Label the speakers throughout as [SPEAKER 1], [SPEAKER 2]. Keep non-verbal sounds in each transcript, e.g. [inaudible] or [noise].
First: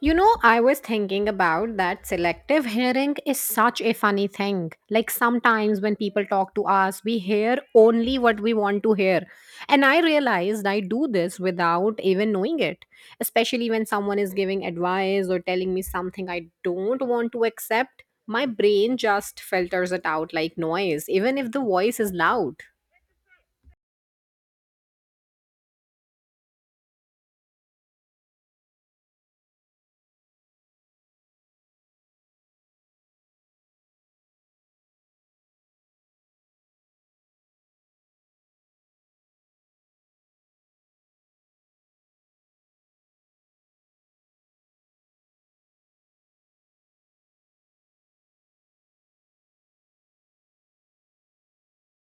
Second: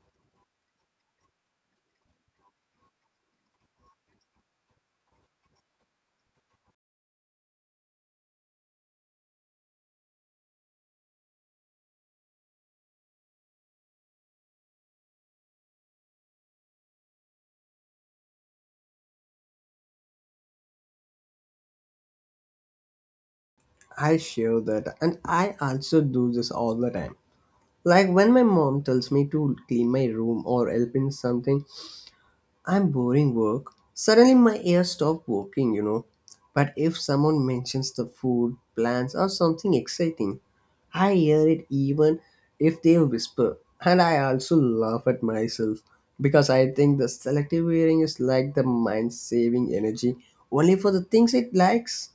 [SPEAKER 1] You know, I was thinking about that selective hearing is such a funny thing. Like sometimes when people talk to us, we hear only what we want to hear. And I realized I do this without even knowing it, especially when someone is giving advice or telling me something I don't want to accept. My brain just filters it out like noise, even if the voice is loud.
[SPEAKER 2] I share that, and I also do this all the time. Like when my mom tells me to clean my room or help in something, I'm boring work. Suddenly my ears stop working, But if someone mentions the food, plans, or something exciting, I hear it even if they whisper. And I also laugh at myself because I think the selective hearing is like the mind saving energy only for the things it likes.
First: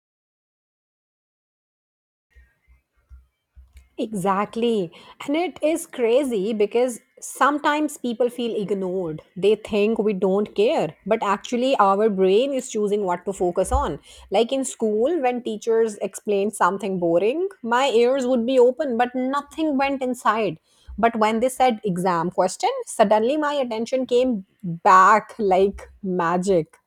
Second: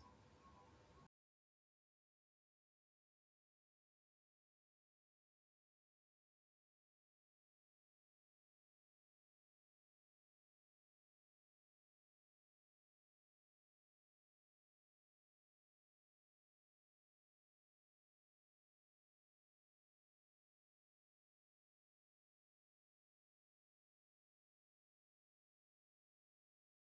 [SPEAKER 1] Exactly. And it is crazy because sometimes people feel ignored. They think we don't care, but actually, our brain is choosing what to focus on. Like in school, when teachers explained something boring, my ears would be open, but nothing went inside. But when they said exam question, suddenly my attention came back like magic.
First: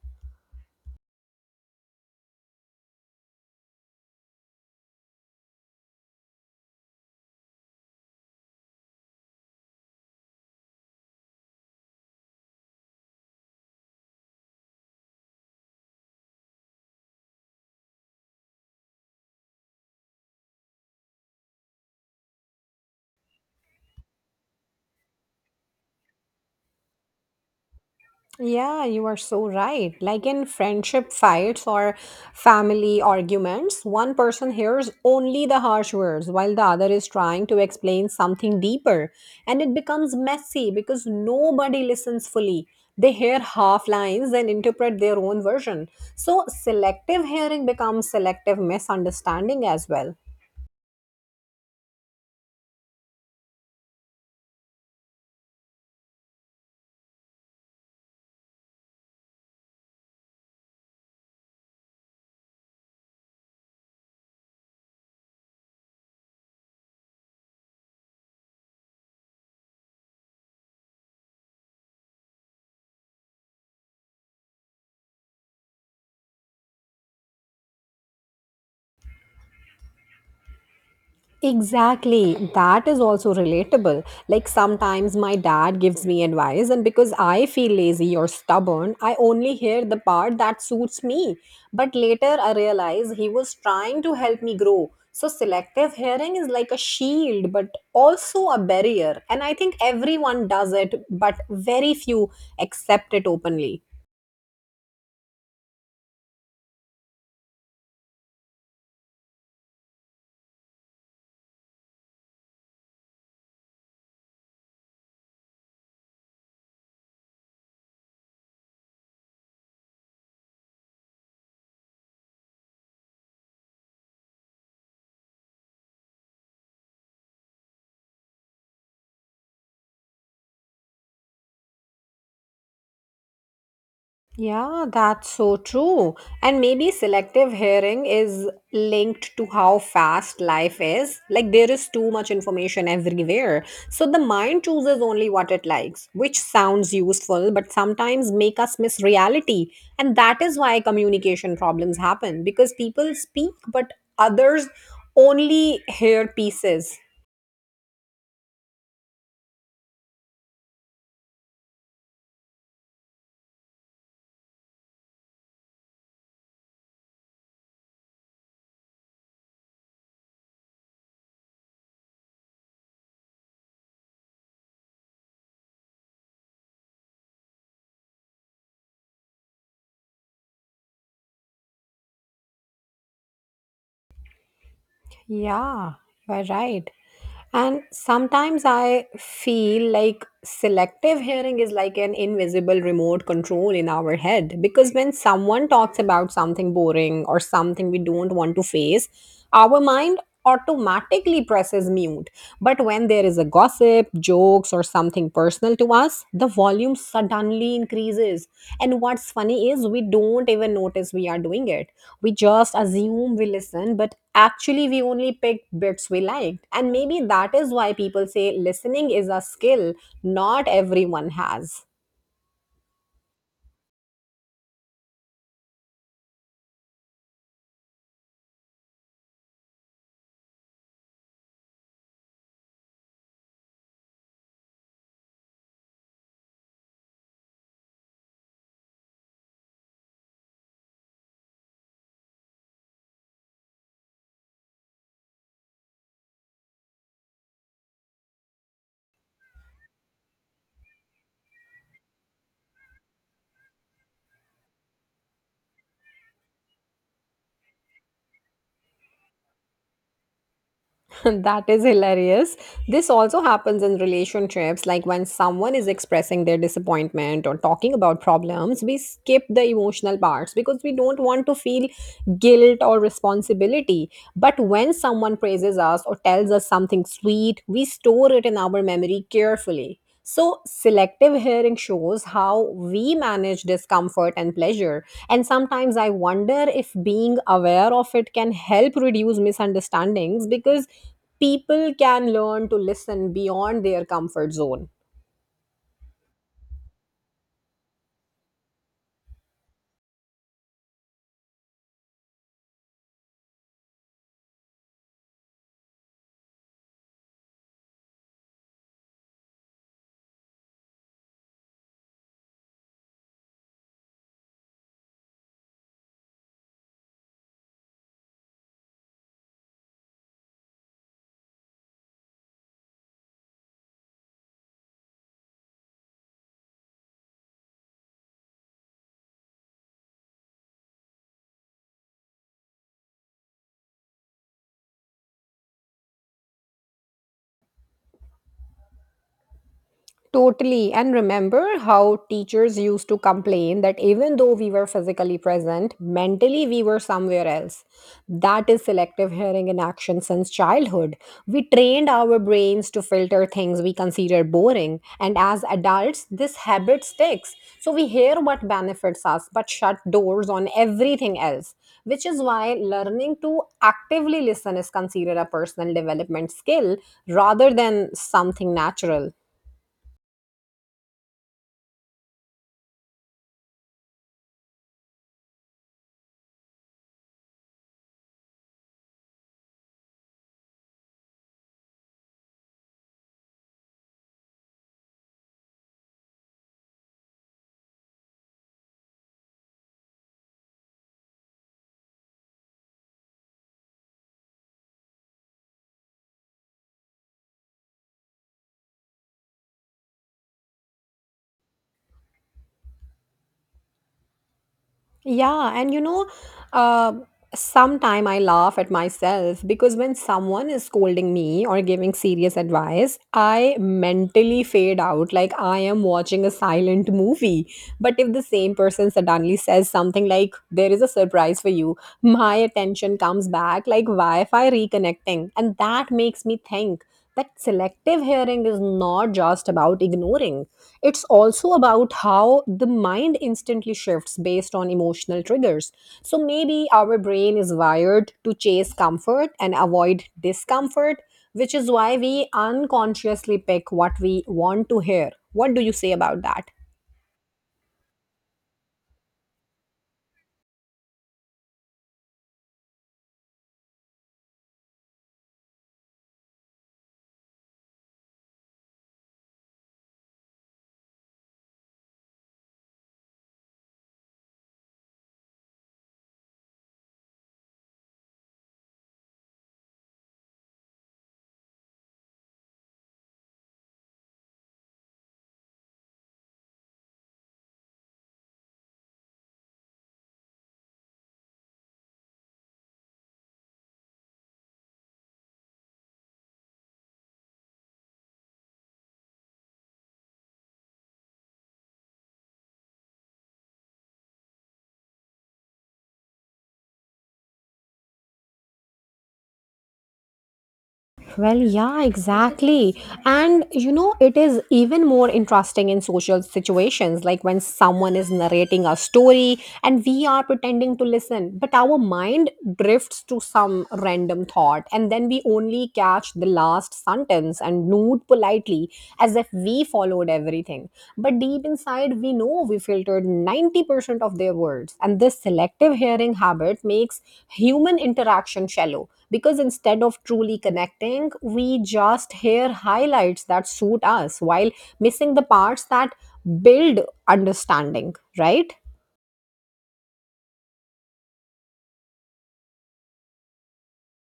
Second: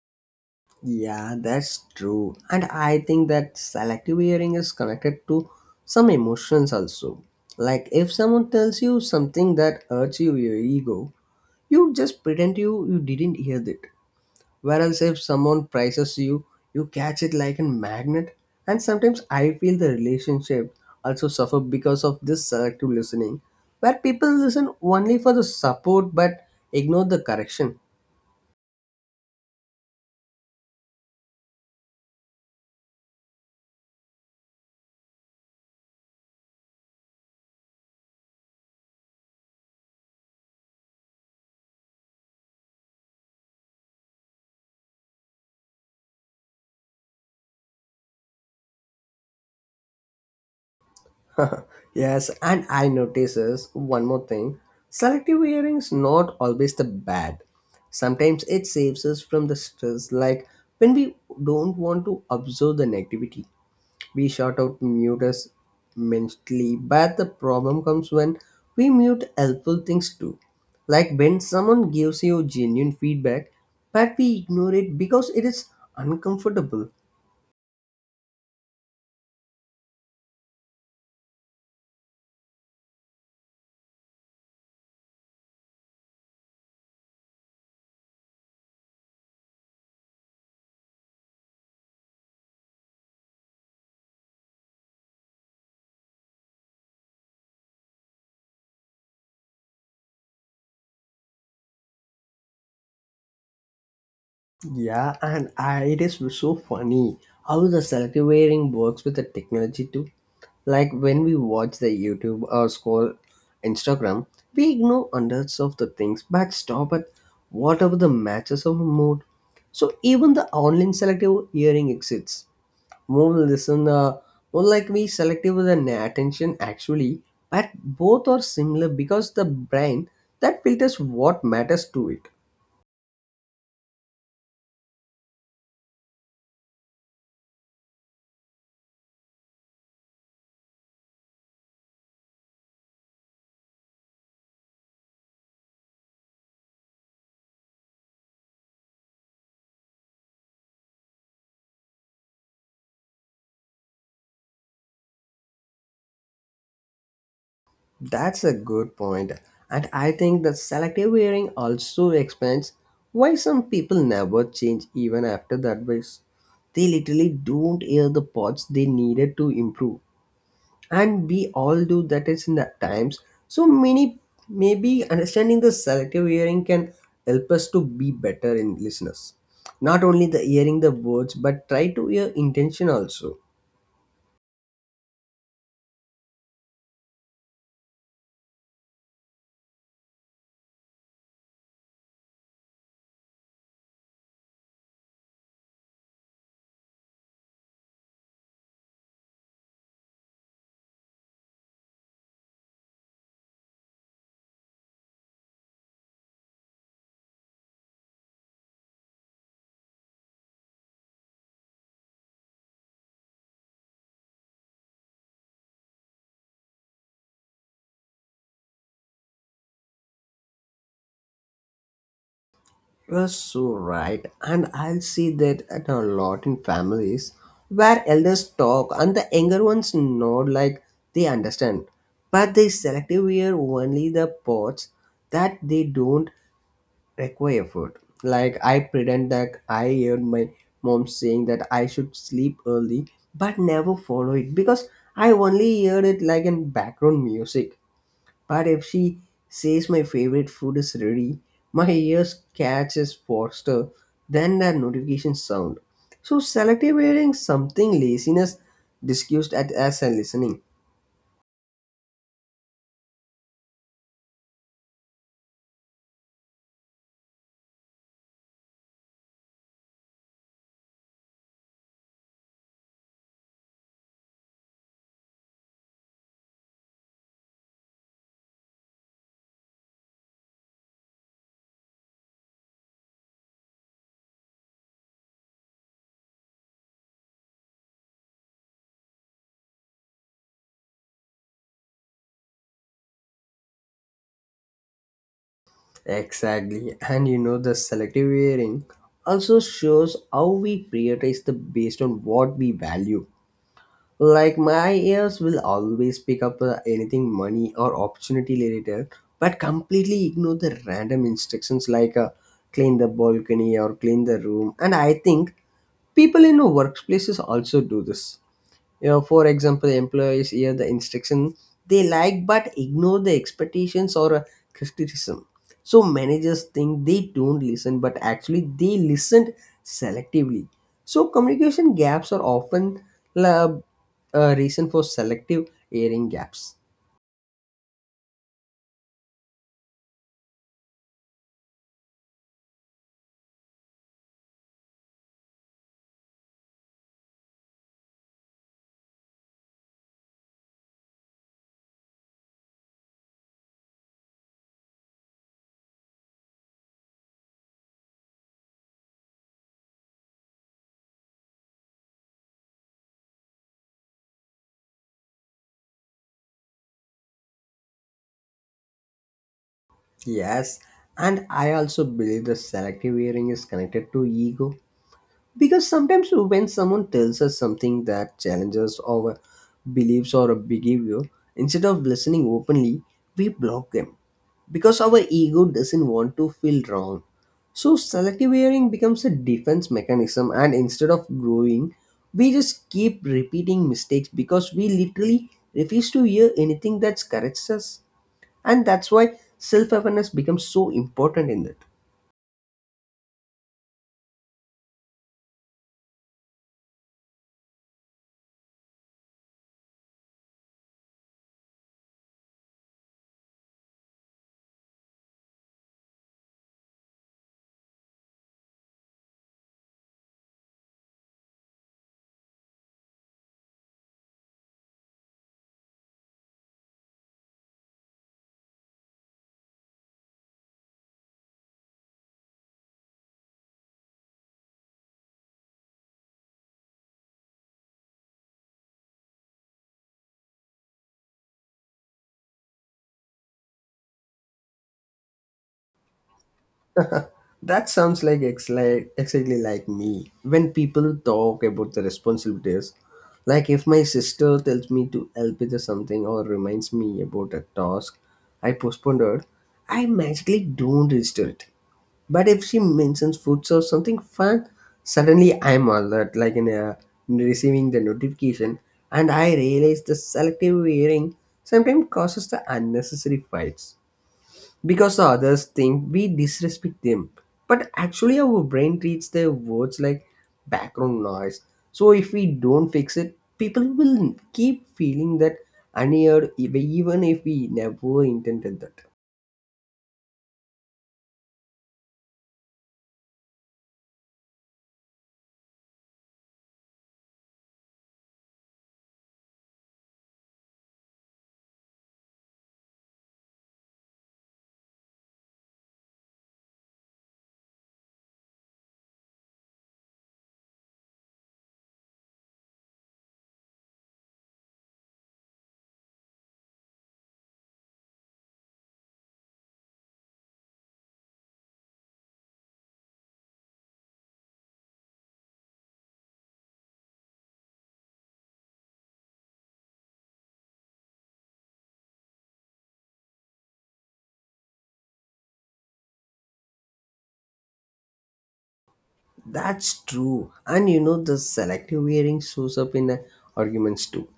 [SPEAKER 2] Yeah, that's true. And I think that selective hearing is connected to some emotions also. Like if someone tells you something that hurts you, your ego, you just pretend you didn't hear it. Whereas if someone praises you, you catch it like a magnet. And sometimes I feel the relationship also suffer because of this selective listening, where people listen only for the support but ignore the correction.
[SPEAKER 1] Yeah, you are so right. Like in friendship fights or family arguments, one person hears only the harsh words while the other is trying to explain something deeper. And it becomes messy because nobody listens fully. They hear half lines and interpret their own version. So selective hearing becomes selective misunderstanding as well.
[SPEAKER 2] [laughs] Yes, and I notices one more thing. Selective hearing is not always the bad. Sometimes it saves us from the stress, like when we don't want to observe the negativity. We shout out mute us mentally, but the problem comes when we mute helpful things too. Like when someone gives you genuine feedback, but we ignore it because it is uncomfortable.
[SPEAKER 1] Exactly. That is also relatable. Like sometimes my dad gives me advice, and because I feel lazy or stubborn, I only hear the part that suits me. But later I realize he was trying to help me grow. So selective hearing is like a shield, but also a barrier. And I think everyone does it, but very few accept it openly.
[SPEAKER 2] Yeah, and I, it is so funny how the selective wearing works with the technology too. Like when we watch the YouTube or scroll Instagram, we ignore hundreds of the things but stop at whatever the matches of mood. So even the online selective hearing exists. More listen, more like we selective with an attention actually, but both are similar because the brain that filters what matters to it.
[SPEAKER 1] Yeah, that's so true. And maybe selective hearing is linked to how fast life is. Like, there is too much information everywhere. So, the mind chooses only what it likes, which sounds useful, but sometimes make us miss reality. And that is why communication problems happen because people speak, but others only hear pieces.
[SPEAKER 2] That's a good point. And I think the selective hearing also explains why some people never change even after the advice. They literally don't hear the parts they needed to improve. And we all do that is in the times. So many maybe understanding the selective hearing can help us to be better in listeners. Not only the hearing the words but try to hear intention also.
[SPEAKER 1] Yeah, you're right. And sometimes I feel like selective hearing is like an invisible remote control in our head because when someone talks about something boring or something we don't want to face, our mind automatically presses mute. But when there is a gossip, jokes, or something personal to us, the volume suddenly increases. And what's funny is we don't even notice we are doing it. We just assume we listen, but actually, we only pick bits we liked. And maybe that is why people say listening is a skill not everyone has.
[SPEAKER 2] You're so right, and I see that at a lot in families where elders talk and the younger ones nod like they understand, but they selectively hear only the parts that they don't require effort. Like I pretend that I heard my mom saying that I should sleep early, but never follow it because I only heard it like in background music. But if she says my favorite food is ready, my ears catches faster than that notification sound. So selective hearing something laziness discussed at as a listening.
[SPEAKER 1] [laughs] That is hilarious. This also happens in relationships, like when someone is expressing their disappointment or talking about problems, we skip the emotional parts because we don't want to feel guilt or responsibility. But when someone praises us or tells us something sweet, we store it in our memory carefully. So, selective hearing shows how we manage discomfort and pleasure. And sometimes I wonder if being aware of it can help reduce misunderstandings because people can learn to listen beyond their comfort zone.
[SPEAKER 2] Exactly. And you know the selective hearing also shows how we prioritize the based on what we value. Like my ears will always pick up anything money or opportunity related, but completely ignore the random instructions like clean the balcony or clean the room. And I think people in workplaces also do this, you know, for example employees hear the instruction they like but ignore the expectations or criticism, so managers think they don't listen but actually they listened selectively, so communication gaps are often uh, a reason for selective hearing gaps.
[SPEAKER 1] Totally. And remember how teachers used to complain that even though we were physically present, mentally we were somewhere else. That is selective hearing in action since childhood. We trained our brains to filter things we consider boring. And as adults, this habit sticks. So we hear what benefits us but shut doors on everything else, which is why learning to actively listen is considered a personal development skill rather than something natural.
[SPEAKER 2] Yes, and I also believe the selective hearing is connected to ego. Because sometimes when someone tells us something that challenges our beliefs or a behavior, instead of listening openly, we block them because our ego doesn't want to feel wrong. So selective hearing becomes a defense mechanism, and instead of growing, we just keep repeating mistakes because we literally refuse to hear anything that corrects us, and that's why self awareness becomes so important in that.
[SPEAKER 1] Yeah, and you know, uh, sometime I laugh at myself because when someone is scolding me or giving serious advice, I mentally fade out like I am watching a silent movie. But if the same person suddenly says something like, "There is a surprise for you," my attention comes back like Wi Fi reconnecting, and that makes me think that selective hearing is not just about ignoring, it's also about how the mind instantly shifts based on emotional triggers. So maybe our brain is wired to chase comfort and avoid discomfort, which is why we unconsciously pick what we want to hear. What do you say about that?
[SPEAKER 2] That sounds like exactly like me. When people talk about the responsibilities, like if my sister tells me to help with something or reminds me about a task I postponed it, I magically don't resist it. But if she mentions foods or something fun, suddenly I'm alert, like in receiving the notification, and I realize the selective hearing sometimes causes the unnecessary fights because the others think we disrespect them. But actually, our brain treats their words like background noise. So if we don't fix it, people will keep feeling that unheard, even if we never intended that.
[SPEAKER 1] Well, yeah, exactly. And you know, it is even more interesting in social situations, like when someone is narrating a story and we are pretending to listen, but our mind drifts to some random thought, and then we only catch the last sentence and nod politely as if we followed everything. But deep inside, we know we filtered 90% of their words, and this selective hearing habit makes human interaction shallow because instead of truly connecting, we just hear highlights that suit us while missing the parts that build understanding, right?
[SPEAKER 2] That's true. And you know, the selective hearing shows up in arguments too.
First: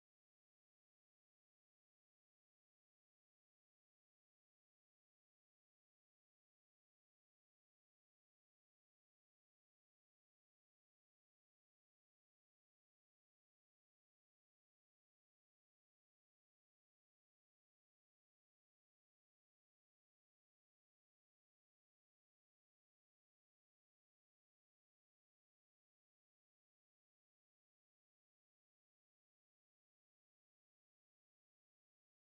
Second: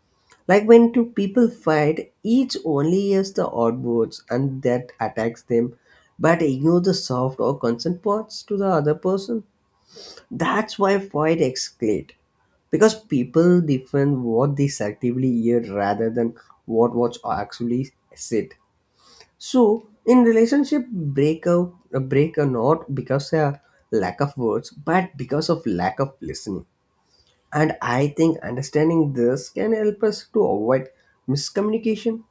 [SPEAKER 2] Like when two people fight, each only hears the odd words and that attacks them, but ignore the soft or consent parts to the other person. That's why fight escalate because people defend what they actively hear rather than what was actually said. So in relationship breakup, a break or not because a lack of words, but because of lack of listening. And I think understanding this can help us to avoid miscommunication.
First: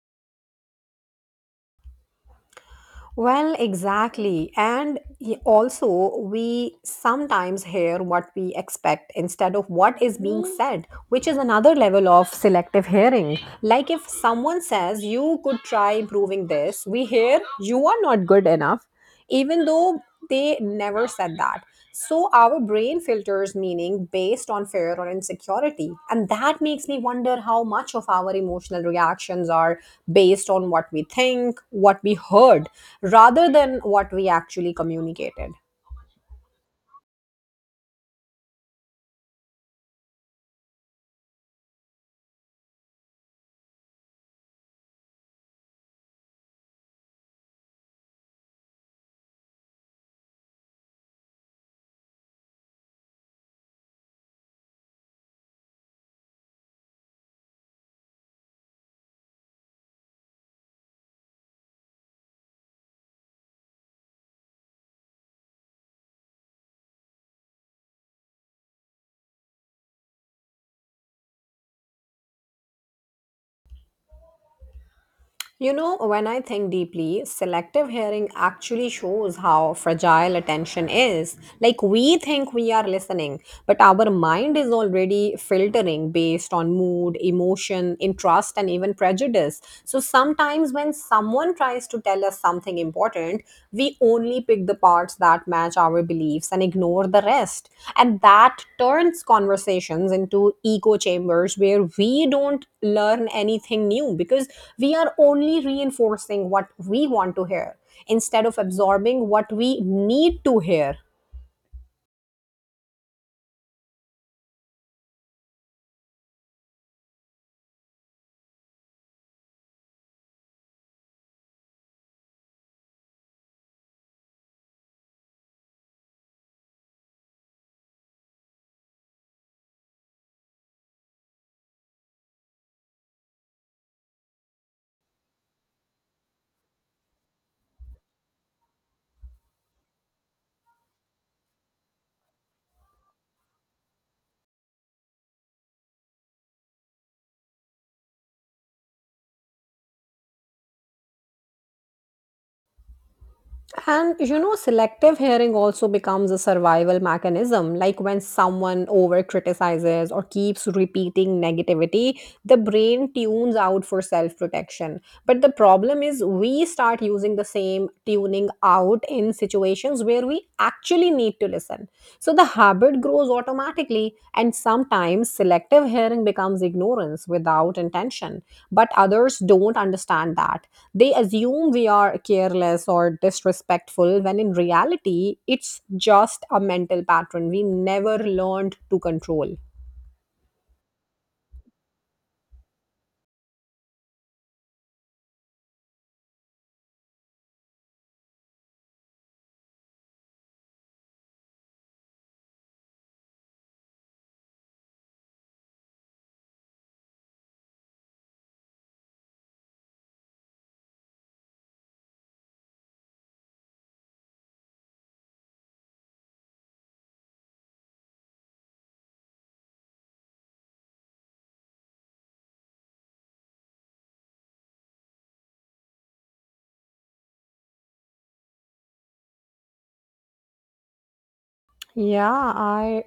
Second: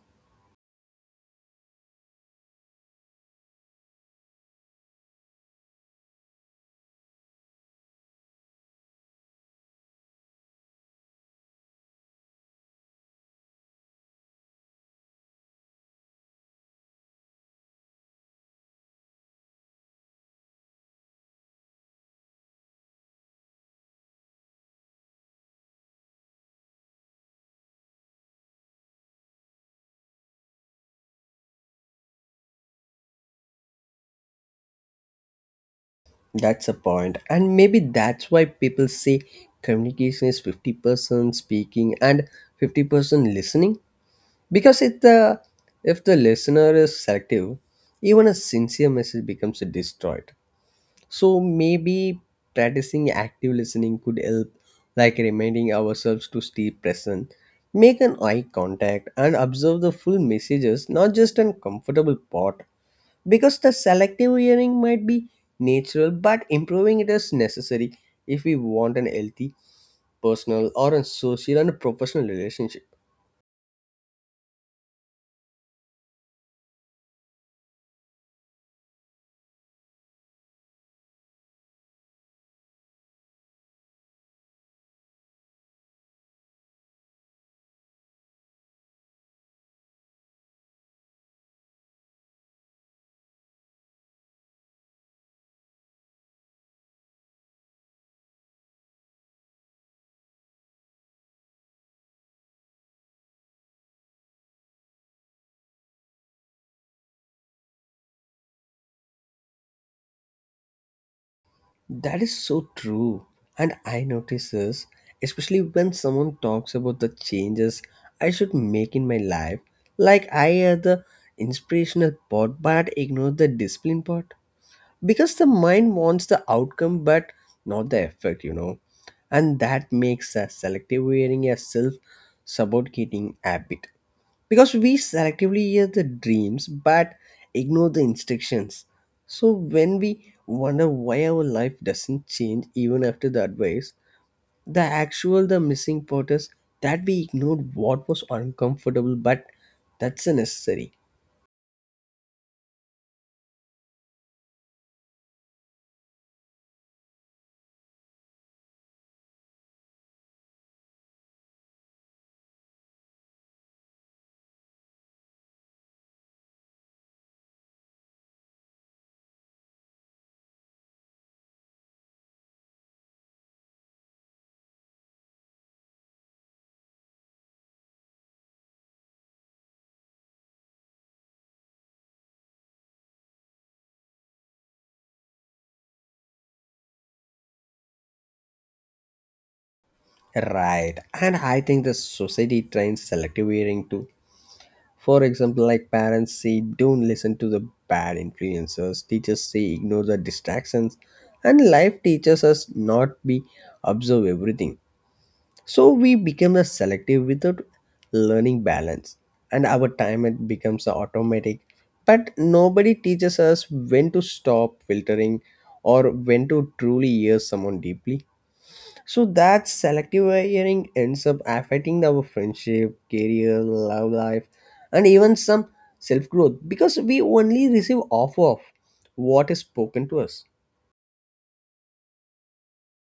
[SPEAKER 1] Well, exactly. And also, we sometimes hear what we expect instead of what is being said, which is another level of selective hearing. Like if someone says, "You could try improving this," we hear, "You are not good enough," even though they never said that. So our brain filters meaning based on fear or insecurity. And that makes me wonder how much of our emotional reactions are based on what we think, what we heard, rather than what we actually communicated.
[SPEAKER 2] That's a point, and maybe that's why people say communication is 50% speaking and 50% listening. Because if the listener is selective, even a sincere message becomes destroyed. So maybe practicing active listening could help, like reminding ourselves to stay present, make an eye contact, and observe the full messages, not just an comfortable part. Because the selective hearing might be natural, but improving it is necessary if we want an healthy personal or a social and professional relationship.
[SPEAKER 1] You know, when I think deeply, selective hearing actually shows how fragile attention is. Like, we think we are listening, but our mind is already filtering based on mood, emotion, interest, and even prejudice. So, sometimes when someone tries to tell us something important, different, we only pick the parts that match our beliefs and ignore the rest. And that turns conversations into echo chambers where we don't learn anything new because we are only reinforcing what we want to hear instead of absorbing what we need to hear.
[SPEAKER 2] That is so true. And I notice this, especially when someone talks about the changes I should make in my life. Like I hear the inspirational part but ignore the discipline part. Because the mind wants the outcome but not the effort. And that makes a selective wearing a self-suffocating habit because we selectively hear the dreams but ignore the instructions, so when we wonder why our life doesn't change even after the advice, the actual the missing part is that we ignored what was uncomfortable but that's a necessary.
[SPEAKER 1] And you know, selective hearing also becomes a survival mechanism. Like when someone over criticizes or keeps repeating negativity, the brain tunes out for self protection. But the problem is, we start using the same tuning out in situations where we actually need to listen. So the habit grows automatically, and sometimes selective hearing becomes ignorance without intention. But others don't understand that. They assume we are careless or disrespectful when in reality, it's just a mental pattern we never learned to control.
[SPEAKER 2] Right, and I think the society trains selective hearing too. For example, like parents say, don't listen to the bad influencers, teachers say, ignore the distractions, and life teaches us not be observe everything. So we become a selective without learning balance, and our time it becomes a automatic. But nobody teaches us when to stop filtering or when to truly hear someone deeply. So that selective hearing ends up affecting our friendship, career, love life, and even some self growth because we only receive off of what is spoken to us.
[SPEAKER 1] Yeah, I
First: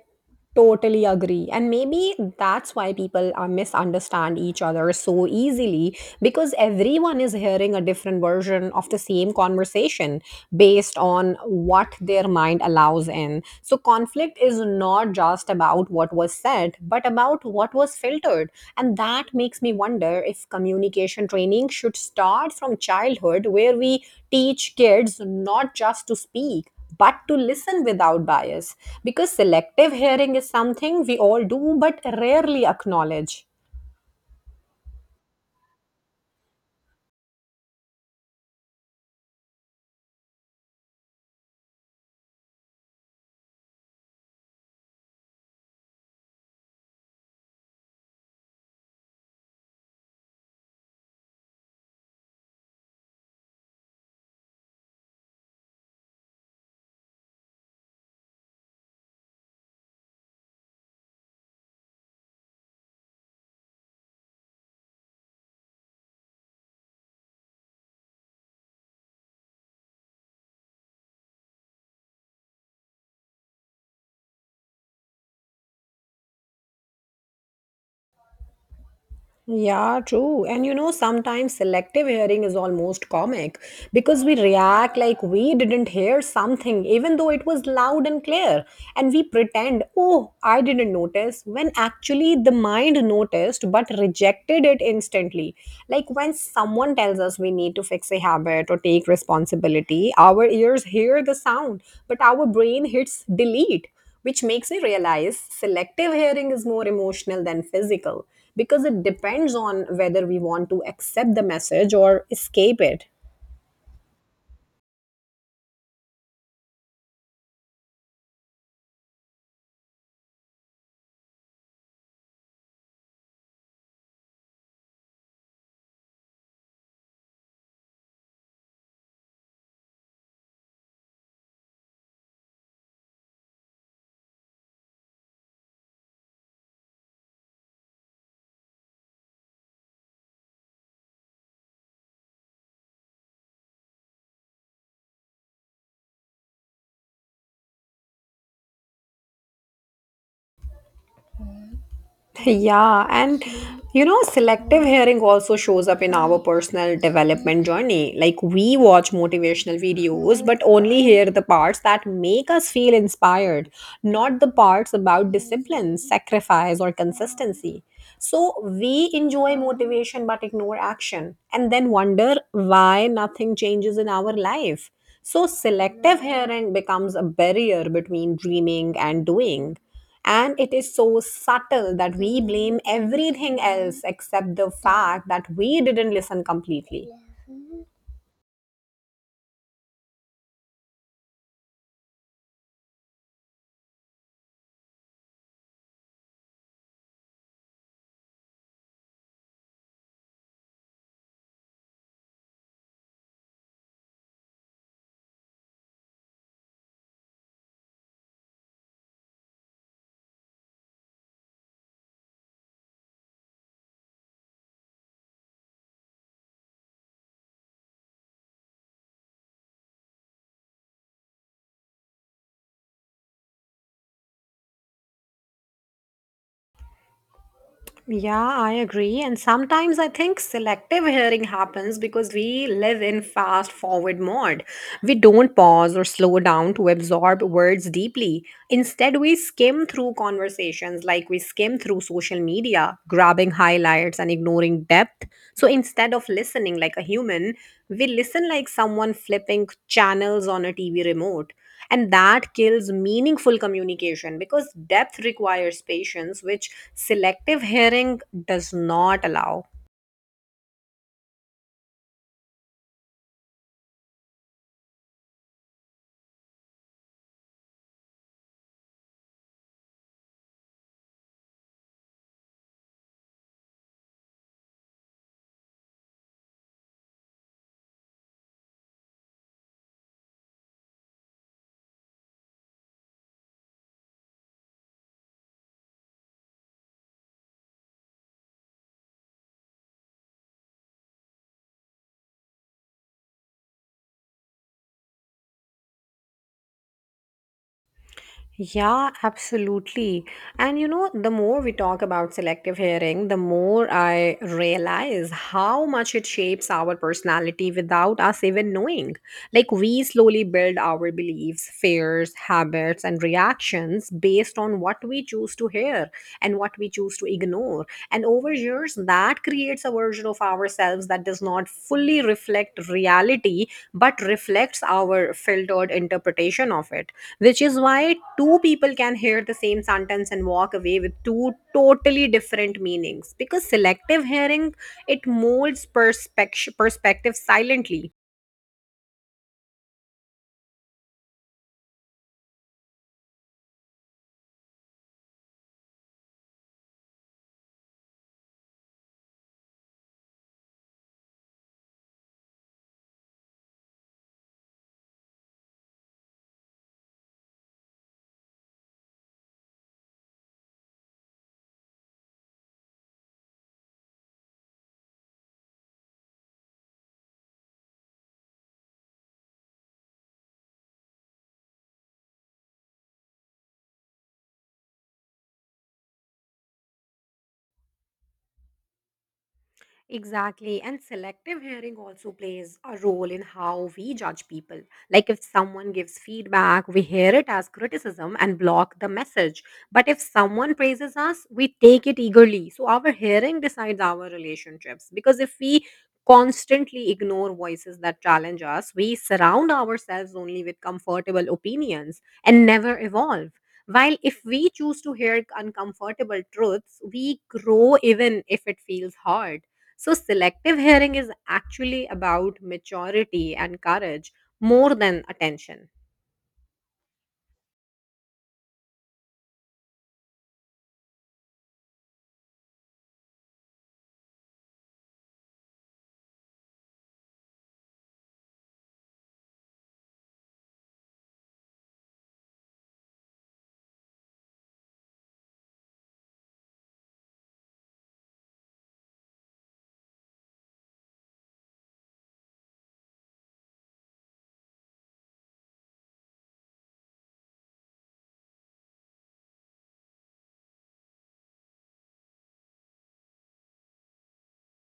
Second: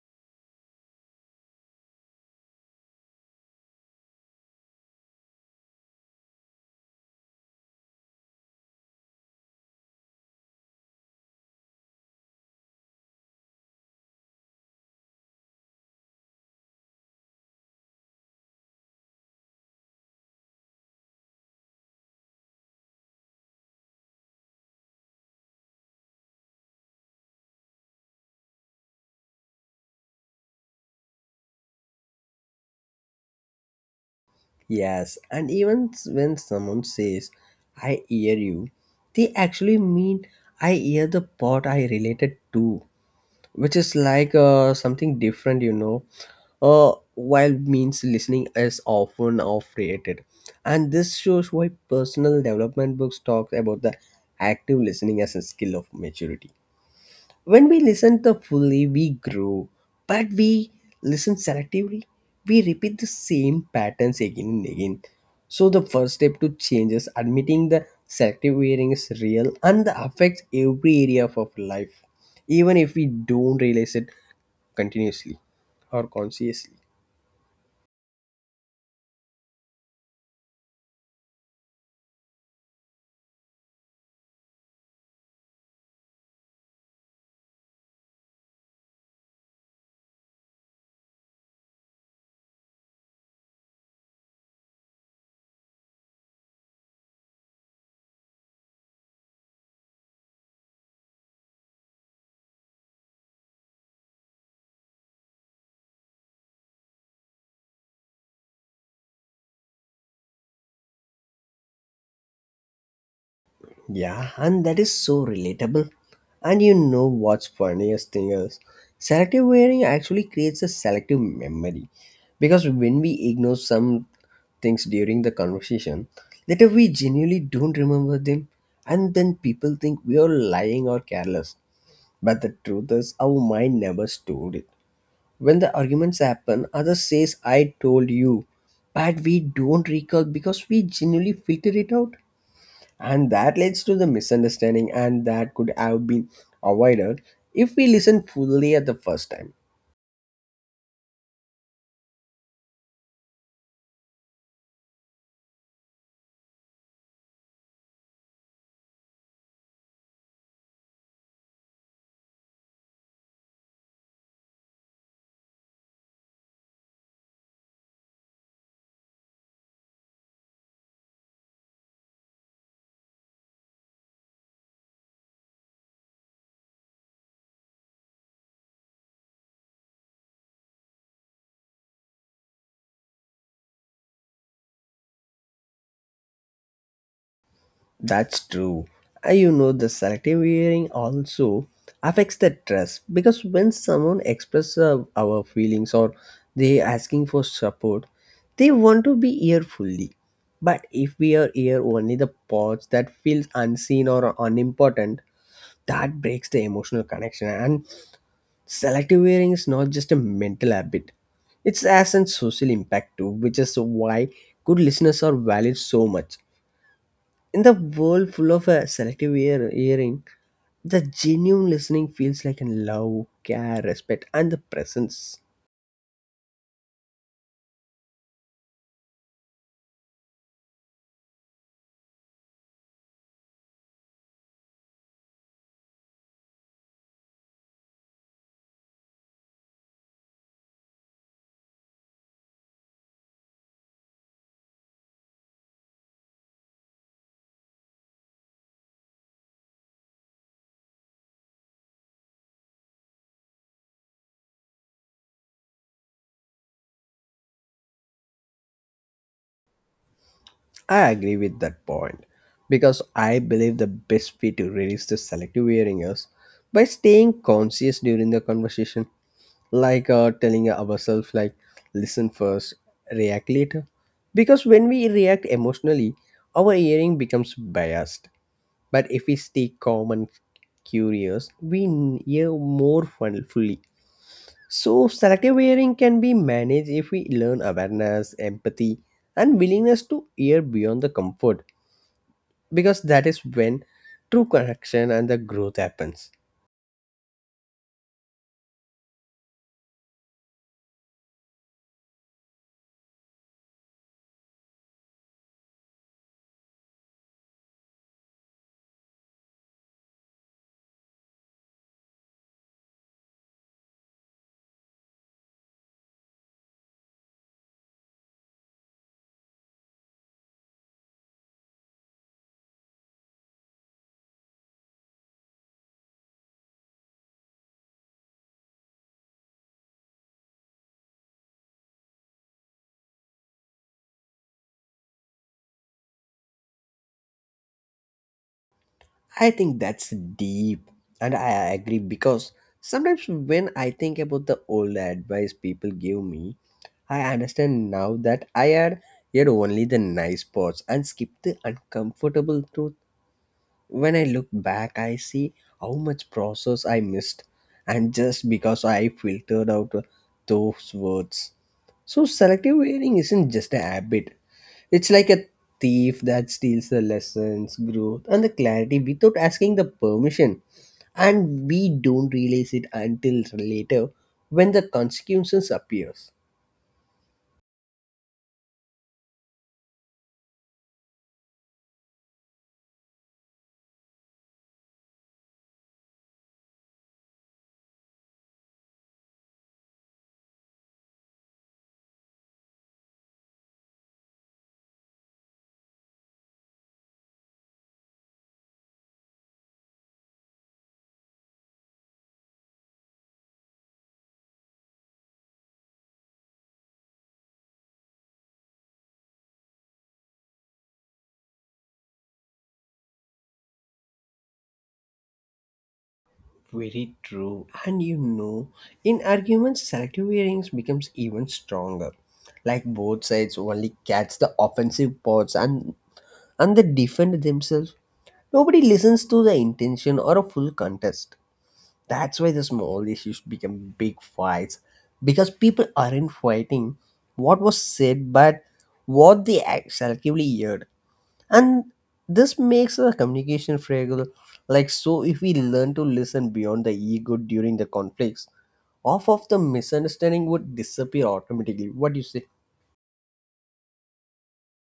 [SPEAKER 1] totally agree. And maybe that's why people misunderstand each other so easily because everyone is hearing a different version of the same conversation based on what their mind allows in. So, conflict is not just about what was said, but about what was filtered. And that makes me wonder if communication training should start from childhood, where we teach kids not just to speak, but to listen without bias. Because selective hearing is something we all do but rarely acknowledge.
[SPEAKER 2] Yes, and even when someone says, I hear you, they actually mean I hear the part I related to. Which is like something different. While means listening is often off-rated, and this shows why personal development books talk about the active listening as a skill of maturity. When we listen to fully we grow, but we listen selectively, we repeat the same patterns again and again. So the first step to change is admitting the selective hearing is real and that affects every area of our life, even if we don't realize it continuously or consciously.
[SPEAKER 1] Yeah, true. And you know, sometimes selective hearing is almost comic because we react like we didn't hear something, even though it was loud and clear. And we pretend, "Oh, I didn't notice," when actually the mind noticed but rejected it instantly. Like when someone tells us we need to fix a habit or take responsibility, our ears hear the sound, but our brain hits delete, which makes me realize selective hearing is more emotional than physical because it depends on whether we want to accept the message or escape it.
[SPEAKER 2] Yeah, and that is so relatable. And you know what's funniest thing is selective wearing actually creates a selective memory, because when we ignore some things during the conversation, later we genuinely don't remember them, and then people think we are lying or careless. But the truth is, our mind never stored it. When the arguments happen, others says, "I told you," but we don't recall because we genuinely figured it out, and that leads to the misunderstanding and that could have been avoided if we listen fully at the first time.
[SPEAKER 1] Yeah, and you know, selective hearing also shows up in our personal development journey. Like, we watch motivational videos, but only hear the parts that make us feel inspired, not the parts about discipline, sacrifice, or consistency. So, we enjoy motivation but ignore action, and then wonder why nothing changes in our life. So, selective hearing becomes a barrier between dreaming and doing. And it is so subtle that we blame everything else except the fact that we didn't listen completely.
[SPEAKER 2] That's true. You know the selective hearing also affects the trust because when someone expresses our feelings or they asking for support, they want to be here fully, but if we are here only the parts that feels unseen or unimportant, that breaks the emotional connection. And selective wearing is not just a mental habit, it has a social impact too, which is why good listeners are valued so much. In the world full of hearing, the genuine listening feels like a love, care, respect, and the presence.
[SPEAKER 1] Yeah, I agree. And sometimes I think selective hearing happens because we live in fast forward mode. We don't pause or slow down to absorb words deeply. Instead, we skim through conversations like we skim through social media, grabbing highlights and ignoring depth. So instead of listening like a human, we listen like someone flipping channels on a TV remote, and that kills meaningful communication because depth requires patience, which selective hearing does not allow.
[SPEAKER 2] I agree with that point because I believe the best way to release the selective hearing is by staying conscious during the conversation, like telling ourselves like listen first, react later, because when we react emotionally our hearing becomes biased, but if we stay calm and curious we hear fully. So selective hearing can be managed if we learn awareness empathy and willingness to hear beyond the comfort, because that is when true connection and the growth happens.
[SPEAKER 1] Yeah, absolutely. And you know, the more we talk about selective hearing, the more I realize how much it shapes our personality without us even knowing. Like we slowly build our beliefs, fears, habits, and reactions based on what we choose to hear and what we choose to ignore more. And over years, that creates a version of ourselves that does not fully reflect reality, but reflects our filtered interpretation of it, which is why two people can hear the same sentence and walk away with two totally different meanings, because selective hearing, it molds perspective silently.
[SPEAKER 2] I think that's deep, and I agree because sometimes when I think about the old advice people give me, I understand now that I had heard only the nice parts and skipped the uncomfortable truth. When I look back, I see how much process I missed, and just because I filtered out those words. So, selective hearing isn't just a habit, it's like a thief that steals the lessons, growth, and the clarity without asking the permission. And we don't realize it until later when the consequences appears.
[SPEAKER 1] Exactly. And selective hearing also plays a role in how we judge people. Like if someone gives feedback, we hear it as criticism and block the message. But if someone praises us, we take it eagerly. So our hearing decides our relationships. Because if we constantly ignore voices that challenge us, we surround ourselves only with comfortable opinions and never evolve. While if we choose to hear uncomfortable truths, we grow even if it feels hard. So, selective hearing is actually about maturity and courage more than attention.
[SPEAKER 2] Very true. And you know, in arguments, selective hearings becomes even stronger. Like both sides only catch the offensive parts and they defend themselves. Nobody listens to the intention or a full contest. That's why the small issues become big fights because people aren't fighting what was said but what they selectively heard. And this makes the communication fragile. So if we learn to listen beyond the ego during the conflicts, half of the misunderstanding would disappear automatically. What do you say?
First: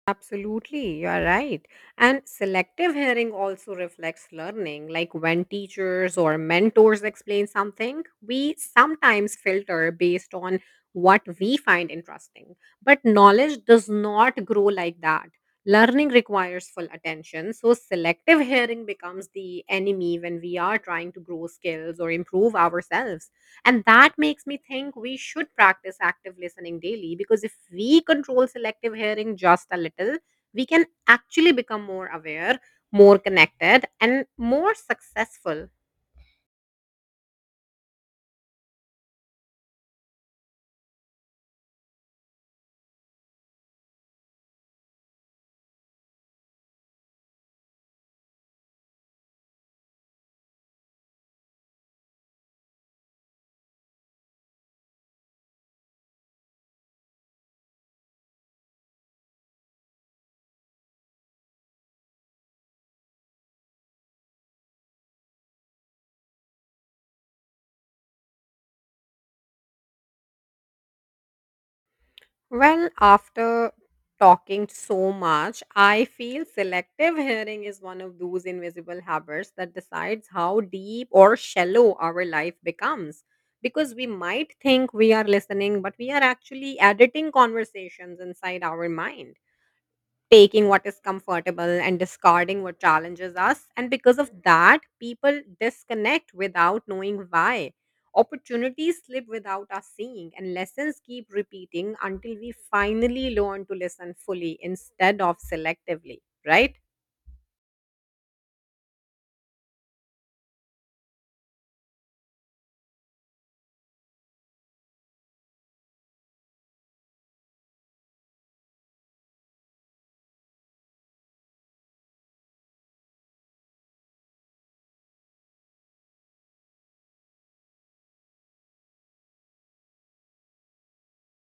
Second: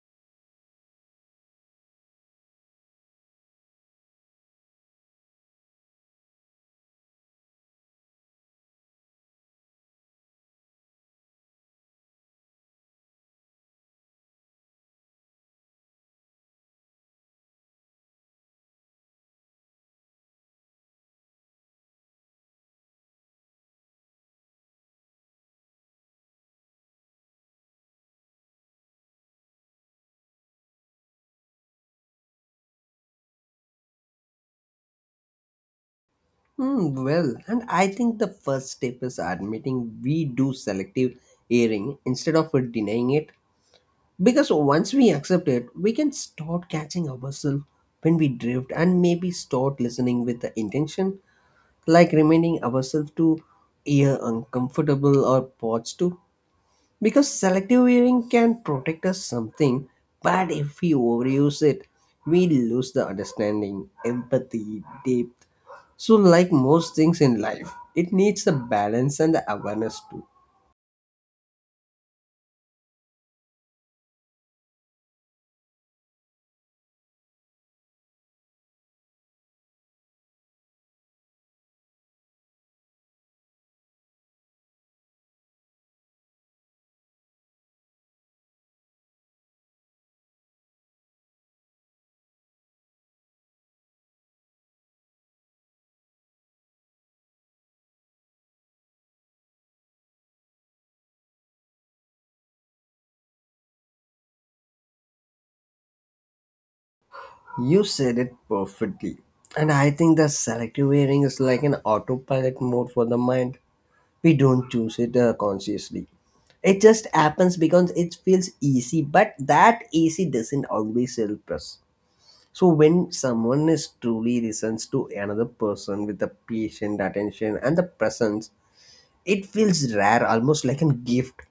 [SPEAKER 1] Absolutely, you are right. And selective hearing also reflects learning. Like when teachers or mentors explain something, we sometimes filter based on what we find interesting. But knowledge does not grow like that. Learning requires full attention. So, selective hearing becomes the enemy when we are trying to grow skills or improve ourselves. And that makes me think we should practice active listening daily because if we control selective hearing just a little, we can actually become more aware, more connected, and more successful.
[SPEAKER 2] Well, and I think the first step is admitting we do selective hearing instead of denying it. Because once we accept it, we can start catching ourselves when we drift and maybe start listening with the intention, like reminding ourselves to hear uncomfortable or parts too. Because selective hearing can protect us something, but if we overuse it, we lose the understanding, empathy, depth. So, like most things in life, it needs the balance and the awareness too.
[SPEAKER 1] Well, after talking so much, I feel selective hearing is one of those invisible habits that decides how deep or shallow our life becomes. Because we might think we are listening, but we are actually editing conversations inside our mind, taking what is comfortable and discarding what challenges us. And because of that, people disconnect without knowing why. Opportunities slip without us seeing, and lessons keep repeating until we finally learn to listen fully instead of selectively, right?
[SPEAKER 2] You said it perfectly. And I think the selective hearing is like an autopilot mode for the mind. We don't choose it consciously. It just happens because it feels easy, but that easy doesn't always help us. So when someone is truly listens to another person with the patient attention and the presence, it feels rare, almost like a gift.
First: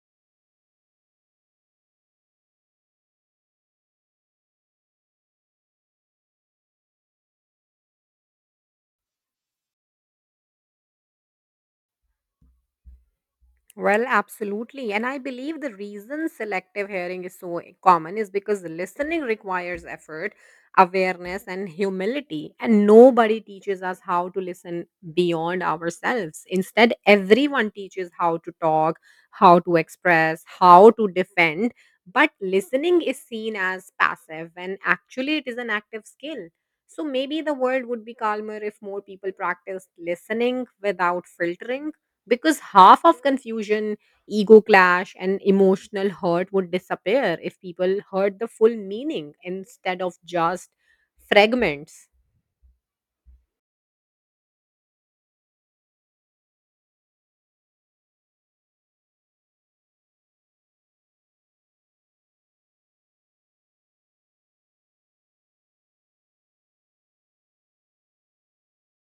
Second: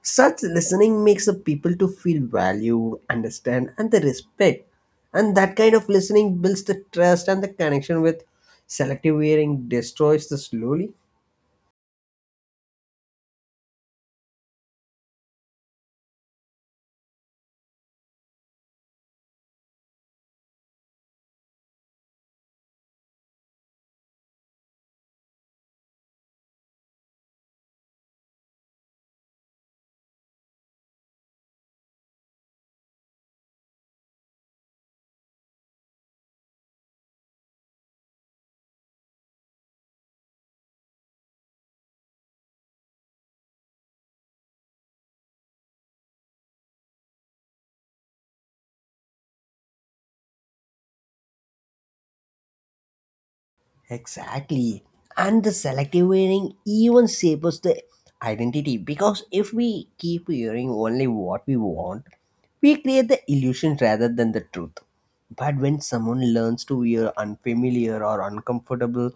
[SPEAKER 2] Such listening makes the people to feel valued, understand, and the respect. And that kind of listening builds the trust and the connection with selective hearing destroys the slowly.
[SPEAKER 1] Well, absolutely. And I believe the reason selective hearing is so common is because listening requires effort, awareness, and humility. And nobody teaches us how to listen beyond ourselves. Instead, everyone teaches how to talk, how to express, how to defend. But listening is seen as passive, and actually, it is an active skill. So maybe the world would be calmer if more people practiced listening without filtering because half of confusion, ego clash, and emotional hurt would disappear if people heard the full meaning instead of just fragments.
[SPEAKER 2] Exactly. And the selective hearing even shapes the identity because if we keep hearing only what we want, we create the illusion rather than the truth. But when someone learns to hear unfamiliar or uncomfortable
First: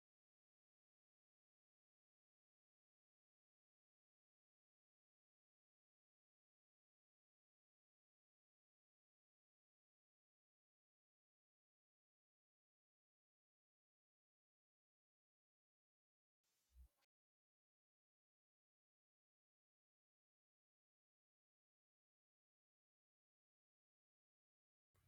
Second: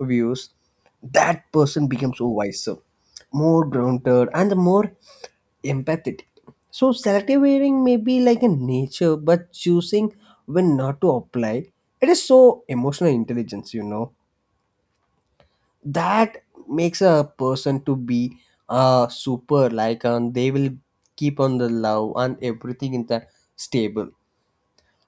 [SPEAKER 2] views, that person becomes so wiser, more grounded, and the more empathetic. So selective hearing may be like a nature, but choosing when not to apply, it is so emotional intelligence, you know. That makes a person to be super like, and they will keep on the love and everything in the stable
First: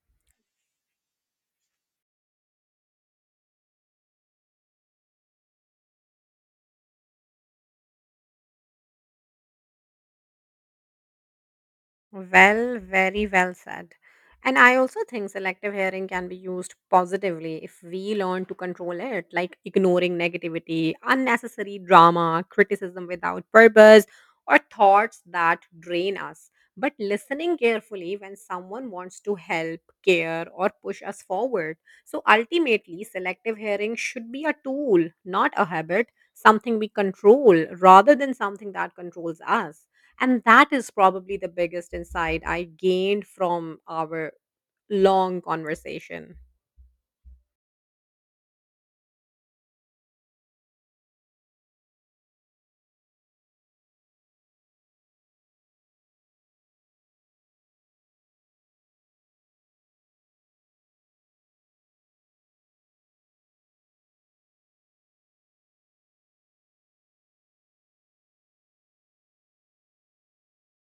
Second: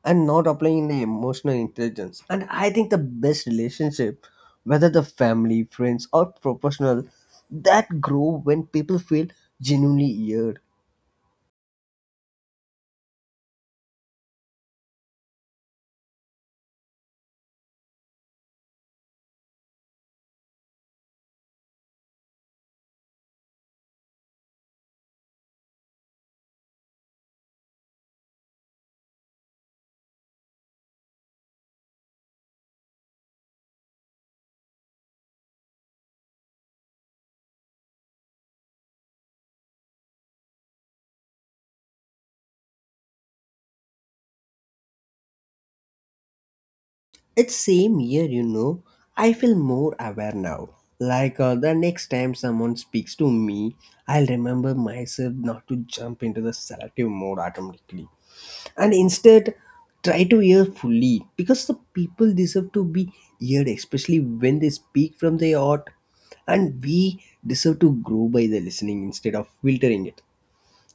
[SPEAKER 2] and not applying the emotional intelligence. And I think the best relationship, whether the family, friends, or professional, that grow when people feel genuinely heard.
[SPEAKER 1] Well, very well said. And I also think selective hearing can be used positively if we learn to control it, like ignoring negativity, unnecessary drama, criticism without purpose, or thoughts that drain us. But listening carefully when someone wants to help, care, or push us forward. So ultimately, selective hearing should be a tool, not a habit, something we control rather than something that controls us. And that is probably the biggest insight I gained from our long conversation.
[SPEAKER 2] It's same year, you know. I feel more aware now. Like the next time someone speaks to me, I'll remember myself not to jump into the selective mode automatically, and instead try to hear fully because the people deserve to be heard, especially when they speak from their heart, and we deserve to grow by the listening instead of filtering it.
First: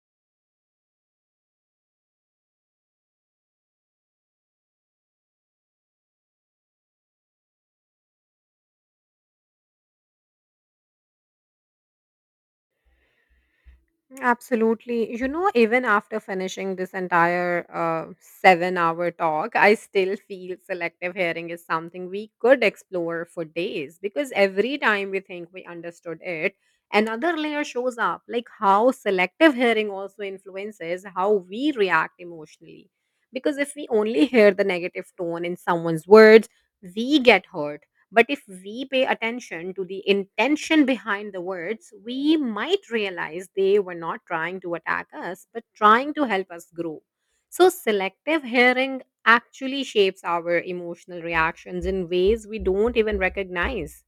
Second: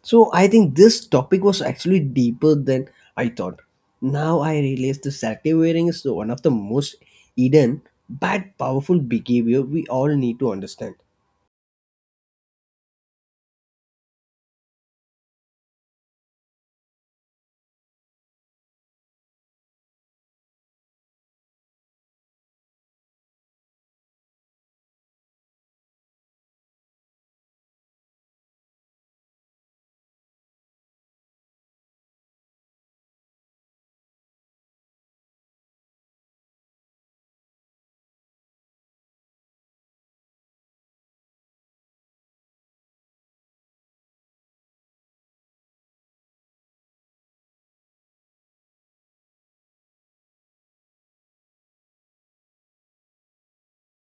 [SPEAKER 2] So I think this topic was actually deeper than I thought. Now I realize the selective wearing is one of the most hidden but powerful behavior we all need to understand.
[SPEAKER 1] Absolutely. You know, even after finishing this entire 7 hour talk, I still feel selective hearing is something we could explore for days because every time we think we understood it, another layer shows up, like how selective hearing also influences how we react emotionally. Because if we only hear the negative tone in someone's words, we get hurt, but if we pay attention to the intention behind the words, we might realize they were not trying to attack us, but trying to help us grow. So, selective hearing actually shapes our emotional reactions in ways we don't even recognize.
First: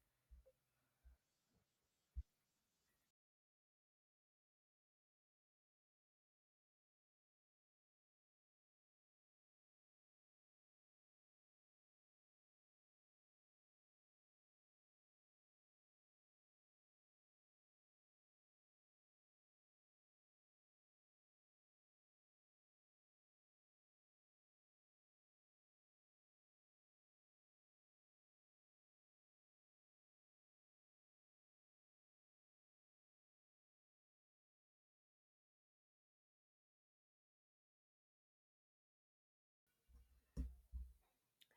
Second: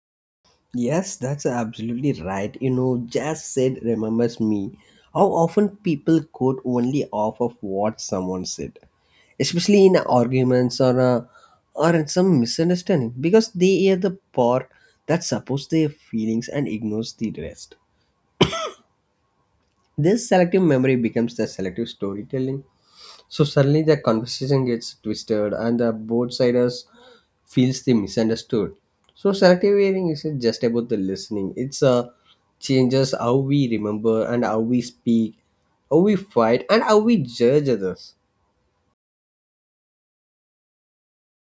[SPEAKER 2] Yes, that's absolutely right. You know, jazz said remembers me. How often people quote only off of what someone said, especially in arguments or in some misunderstanding, because they hear the part that supports their feelings and ignores the rest. This selective memory becomes the selective storytelling, so suddenly the conversation gets twisted and the both siders feels they misunderstood. So selective hearing isn't just about the listening. It's changes how we remember and how we speak, how we fight and how we judge others.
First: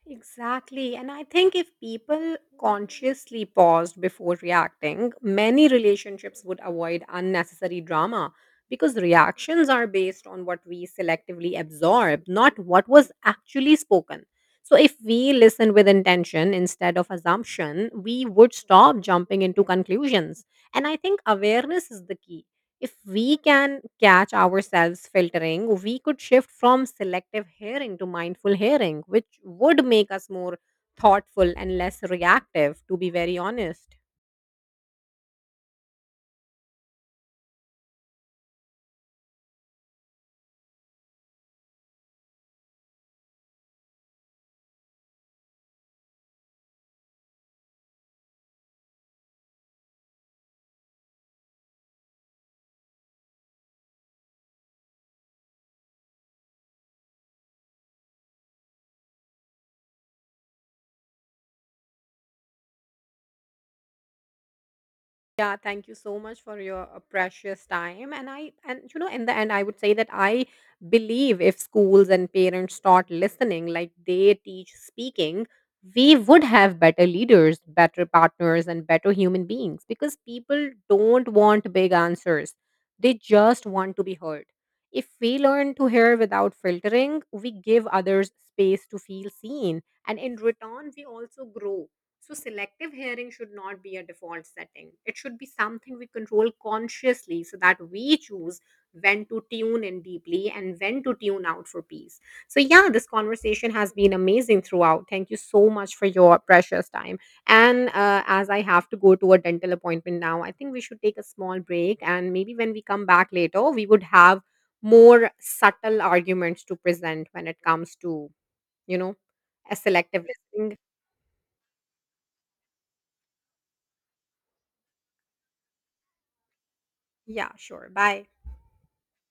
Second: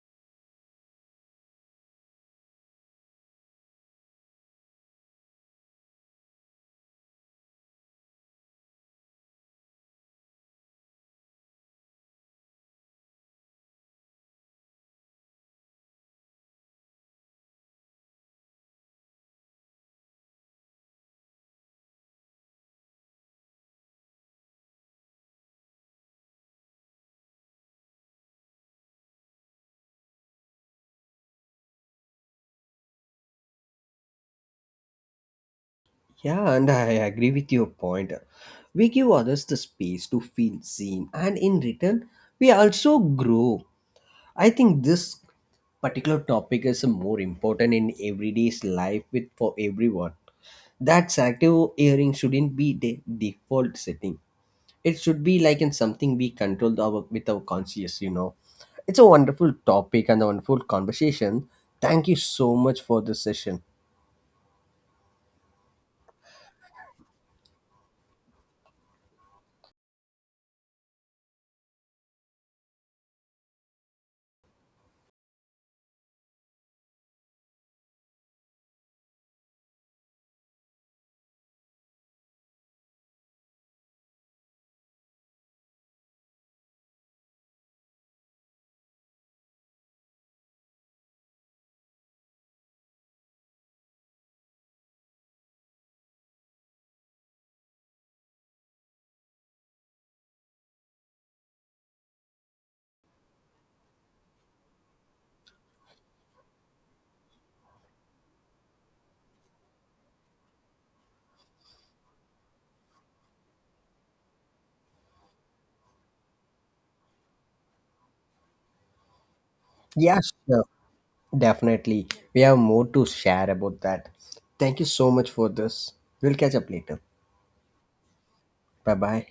[SPEAKER 1] Exactly. And I think if people consciously paused before reacting, many relationships would avoid unnecessary drama because reactions are based on what we selectively absorb, not what was actually spoken. So if we listen with intention instead of assumption, we would stop jumping into conclusions. And I think awareness is the key. If we can catch ourselves filtering, we could shift from selective hearing to mindful hearing, which would make us more thoughtful and less reactive, to be very honest.
[SPEAKER 2] Yeah, and I agree with your point. We give others the space to feel seen and in return we also grow. I think this particular topic is more important in everyday's life with for everyone. That's active hearing shouldn't be the default setting. It should be like in something we control our, with our conscious, you know. It's a wonderful topic and a wonderful conversation. Thank you so much for this session.
[SPEAKER 1] Yeah, thank you so much for your precious time. And you know, in the end, I would say that I believe if schools and parents start listening like they teach speaking, we would have better leaders, better partners, and better human beings because people don't want big answers. They just want to be heard. If we learn to hear without filtering, we give others space to feel seen. And in return, we also grow. So, selective hearing should not be a default setting. It should be something we control consciously so that we choose when to tune in deeply and when to tune out for peace. So, yeah, this conversation has been amazing throughout. Thank you so much for your precious time. And as I have to go to a dental appointment now, I think we should take a small break. And maybe when we come back later, we would have more subtle arguments to present when it comes to, you know, a
[SPEAKER 2] Yeah,
[SPEAKER 1] selective
[SPEAKER 2] sure.
[SPEAKER 1] listening.
[SPEAKER 2] Definitely. We have more to share about that. Thank you so much for this. We'll catch up later.
[SPEAKER 1] Yeah, sure. Bye.
[SPEAKER 2] Bye bye.